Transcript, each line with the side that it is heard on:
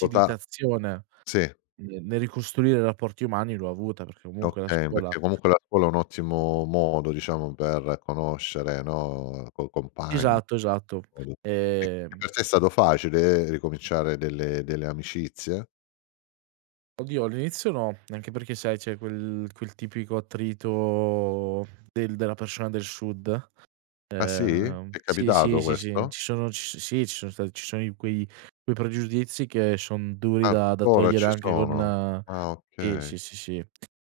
left: Pota sì.
right: ne nel ricostruire rapporti umani l'ho avuta perché comunque la
left: Okay,
right: scuola
left: perché comunque la scuola è un ottimo modo diciamo per conoscere, no, co coi compagni,
right: Esatto, esatto.
left: quindi Eh, per
right: Ehm...
left: te è stato facile ricominciare delle delle amicizie?
right: Oddio, all'inizio no, anche perché sai c'è quel quel tipico attrito del della persona del sud.
left: Ah, sì?
right: Ehm
left: Ti è
right: sì, sì,
left: capitato
right: sì, sì,
left: questo?
right: ci sono ci so sì, ci sono stati ci sono i quei quei pregiudizi che son duri da da
left: Ancora
right: togliere
left: ci
right: anche
left: sono?
right: con
left: Ah,
right: eh,
left: okay.
right: sì, sì, sì.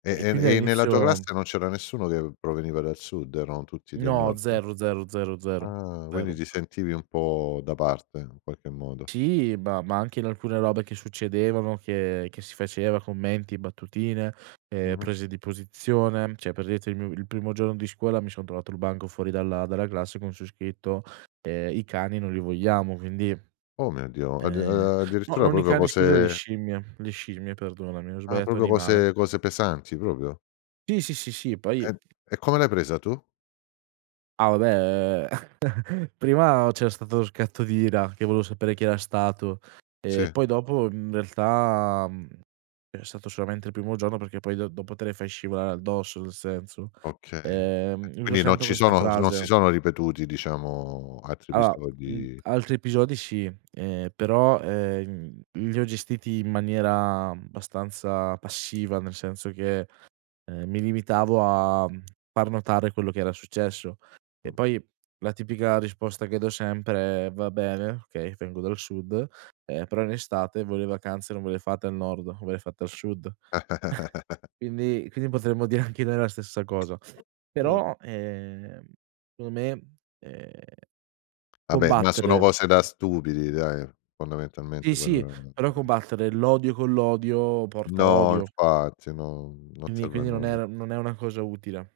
left: E
right: E quindi
left: e e nella tua
right: all'inizio...
left: classe non c'era nessuno che proveniva dal sud? Erano tutti del
right: No,
left: nord?
right: zero, zero, zero, zero,
left: Ah, quindi
right: zero.
left: ti sentivi un po' da parte in qualche modo.
right: Sì, ma ma anche in alcune robe che succedevano, che che si faceva, commenti, battutine, ehm,
left: Mh-mh.
right: prese di posizione, cioè per dirti il mio il primo giorno di scuola mi sono trovato il banco fuori dalla dalla classe con su scritto, ehm: "I cani non li vogliamo." quindi
left: Oh, mio Dio. Oddi
right: ehm
left: ehm,
right: no,
left: addirittura
right: non i
left: proprio
right: cani, scusa, le
left: cose
right: scimmie, le scimmie perdonami, ho
left: Ah,
right: sbagliato
left: proprio
right: animale.
left: cose cose pesanti proprio.
right: Sì, sì, sì, sì, poi
left: E e come l'hai presa tu?
right: Ah, vabbè, uhm, prima c'era stato lo scatto d'ira che volevo sapere chi era stato, e
left: Sì.
right: poi dopo, mhmm, in realtà, mhmm, è stato solamente il primo giorno perché poi do dopo te le fai scivolare addosso, nel senso.
left: Okay. Eh,
right: Ehm, uso
left: quindi non
right: sempre
left: ci
right: questa
left: sono s non si
right: frase.
left: sono ripetuti diciamo altri
right: Allora, mhmm,
left: episodi
right: altri episodi sì. Ehm, però, ehm, li ho gestiti in maniera abbastanza passiva, nel senso che, ehm, mi limitavo a, mhmm, far notare quello che era successo. E
left: Mh.
right: poi la tipica risposta che do sempre è: "Va bene. Okay, vengo dal sud. Eh, però in estate voi le vacanze non ve le fate al nord, ve le fate al sud." Quindi quindi potremmo dire anche noi la stessa cosa,
left: Mh.
right: però, ehm, secondo me, eh,
left: Vabbè, ma sono
right: combattere.
left: cose da stupidi dai,
right: Sì,
left: fondamentalmente quello
right: sì.
left: è.
right: Però,
left: [unintelligible]
right: combattere l'odio con l'odio porta
left: No,
right: odio.
left: infatti, no, non
right: Quindi
left: serve a
right: quindi non
left: nulla.
right: era non è una cosa utile.